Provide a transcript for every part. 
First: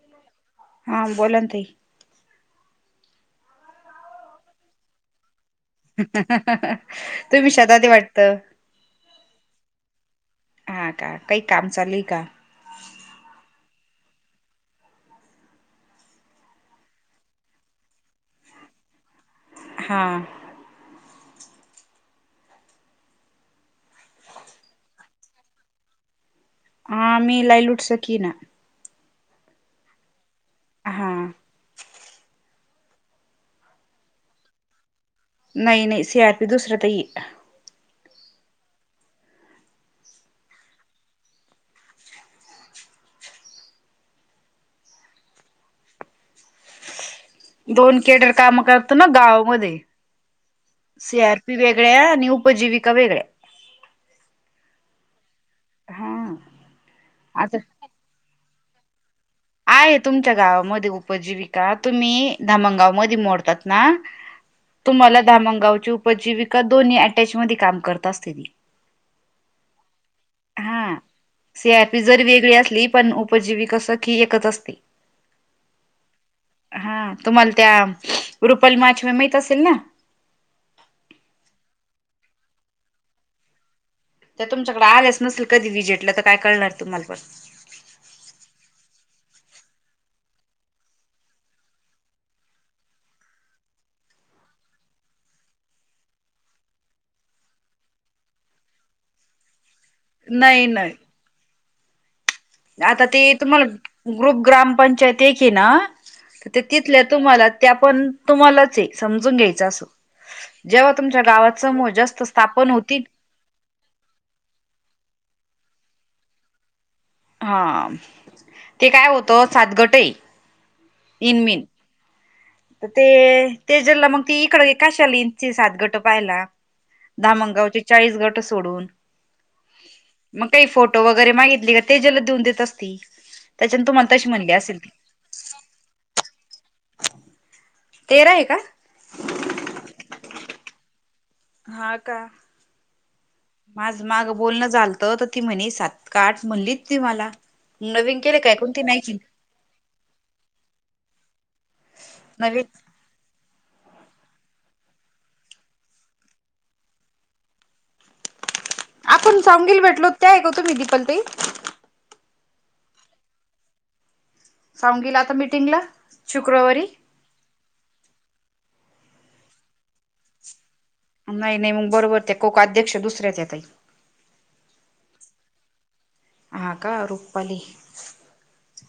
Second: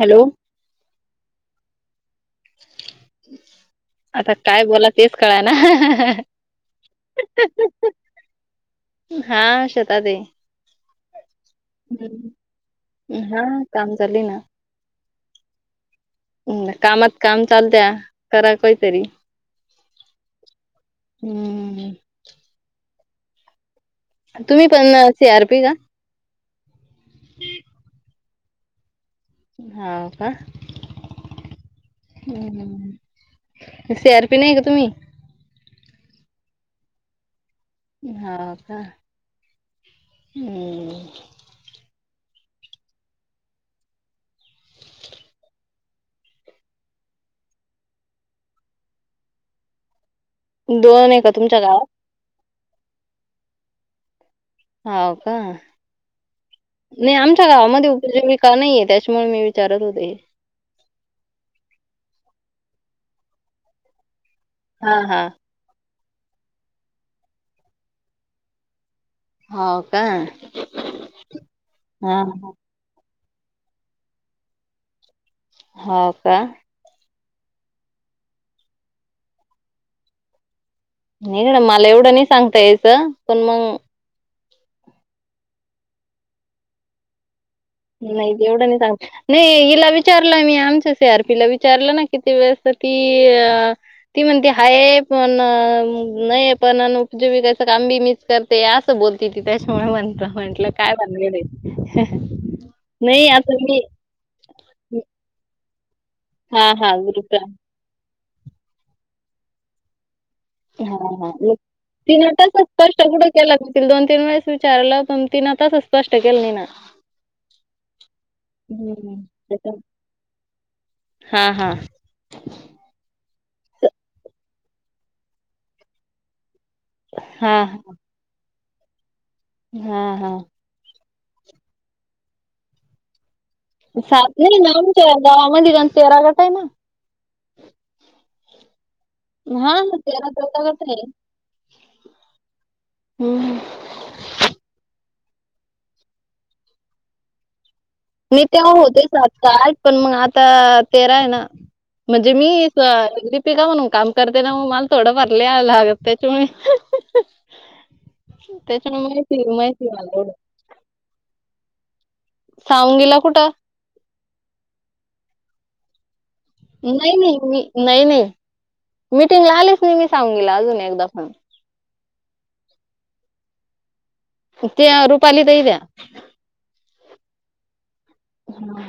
Hello हा बोला ताई आता काय बोला तेच कळाय ना तुम्ही शेतात आहे वाटतं हा शेतात आहे हा का काही काम चालुय का? हम्म. हा काम चालू आहे ना कामात काम चालत्या करा काहीतरी हा हम्म तुम्ही पण सी आर पी आहे का? हा मी लाईलुट सखी आहे ना हा का हा हम् हम्म सी आर पी नाही का तुम्ही? नाही नाही सी आर पी दुसऱ्या ताई आहेत हो का हम् [inaudible] दोन केडर काम करता ना गावामध्ये दोन आहे सी का आर पी तुमच्या गावात वेगळ्या आणि उपजीविका वेगळ्या हो का हा नाही आमच्या आता गावामध्ये उपजीविका नाहीये त्याच्यामुळे मी विचारत आहे होते तुमच्या गावामध्ये उपजीवी का तुम्ही धामनगाव मधी मोडतात ना हा तुम्हाला हा धामनगावची उप पजीविका दोन्ही ॲटॅच मध्ये करत असत्याती. हाव का हा सी आर पी हा जरी वेगळी असली पण उपजीविका असं की एकच असते. हो का हा तुम्हाला त्या रुपाली माछवे माहीत असेल ना नाही गड्या मला एवढं नाही सांगता यायचं पण मंग त्या तुमच्याकडं आल्याच नसेल कधी विजेटला तर काय कळणार तुम्हाला पण नाही तेवढं नाही सांग नाही हिला विचारलं मी आमच्या सी आर पी ला विचारलं ना किती वेळेस ती अ ती म्हणती हाये पण नाये पण न उपजीविकाचं काम बी मीच करते असं बोलती ती त्याच्यामुळे म्हणतो नाही म्हंटलं काय नाही भानगड ए आता ती तुम्हाला ग्रुप ग्रामपंचायत एक ए ना तर ते हां, हां. तिथल्या ग्रुपला तुम्हाला त्या पण तुम्हालाच ए समजून घ्यायचं असं जेव्हा हां, तुमच्या हां. मग गावात समुह जास्त तिनं तसं स्थापन स्पष्ट होतील कुठं केलं ती दोन तीन वेळेस विचारलं पण तिनं तसं स्पष्ट केलं नाही ना. हा ते काय हं. होतं सात गट ए हा हा तर ते ते जला मग ती इकडं काशाला इन ती सात गटं पाहायला. हां, धामगावचे चाळीस गटं सोडून हां, हां. मग काही फोट टो वगैरे मागितली का ते जलं देऊन देत असतील. सात नाही ना आमच्या गावामध्ये तेरा गट आहे ना तेरा आहे का हा तेरा चौदा गट आहे हा का हम्म आज मागं बोलणं झालतं तर ती म्हणे सात का आठ म्हणली ती मला. नवीन केले काय कोणती नाय चीन काय पण मग आता तेरा आहे ना म्हणजे नवीन मी क अगदी पिका म्हणून काम करते ना मग मला थोडं भरल्या लागत त्याच्यामुळे त्याच्यामुळे आपण माहिती सावंगीला माहितीय भेटलो मला त्या एवढं आहे का तुम्ही दिपाली ताई साळुंगिला कुठं साळुंगिला आता मीटिंगला शुक्रवारी नाही नाही मी नाही नाही मिटिंगला आलीच नाही मी साळुंगिला अजून एकदा पण नाही नाही मग बरोबर त्या कोक अध्यक्ष दुसऱ्याच या ताई त्या रुपाली ताई त्या हा का रुपाली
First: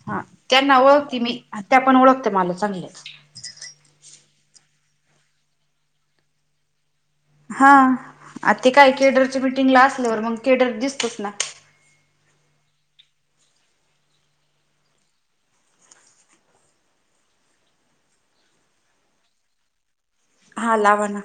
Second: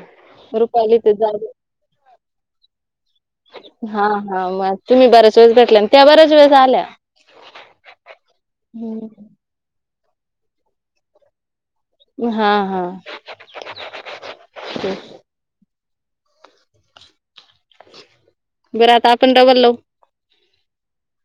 हा त्यांना रुपाली ते ओळखती मी जाऊ त्या पण ओळखत्या मला चांगल्याच हा हा मग तुम्ही बऱ्याच वेळे भेटल्या न त्या बऱ्याच वेळेस आल्या हा आ ते काय हम्म. केडरच्या मीटिंगला असल्यावर मग केडर दिसतोच ना हा हा हम् बर आता आपण डबल लाऊ. हा लावा ना.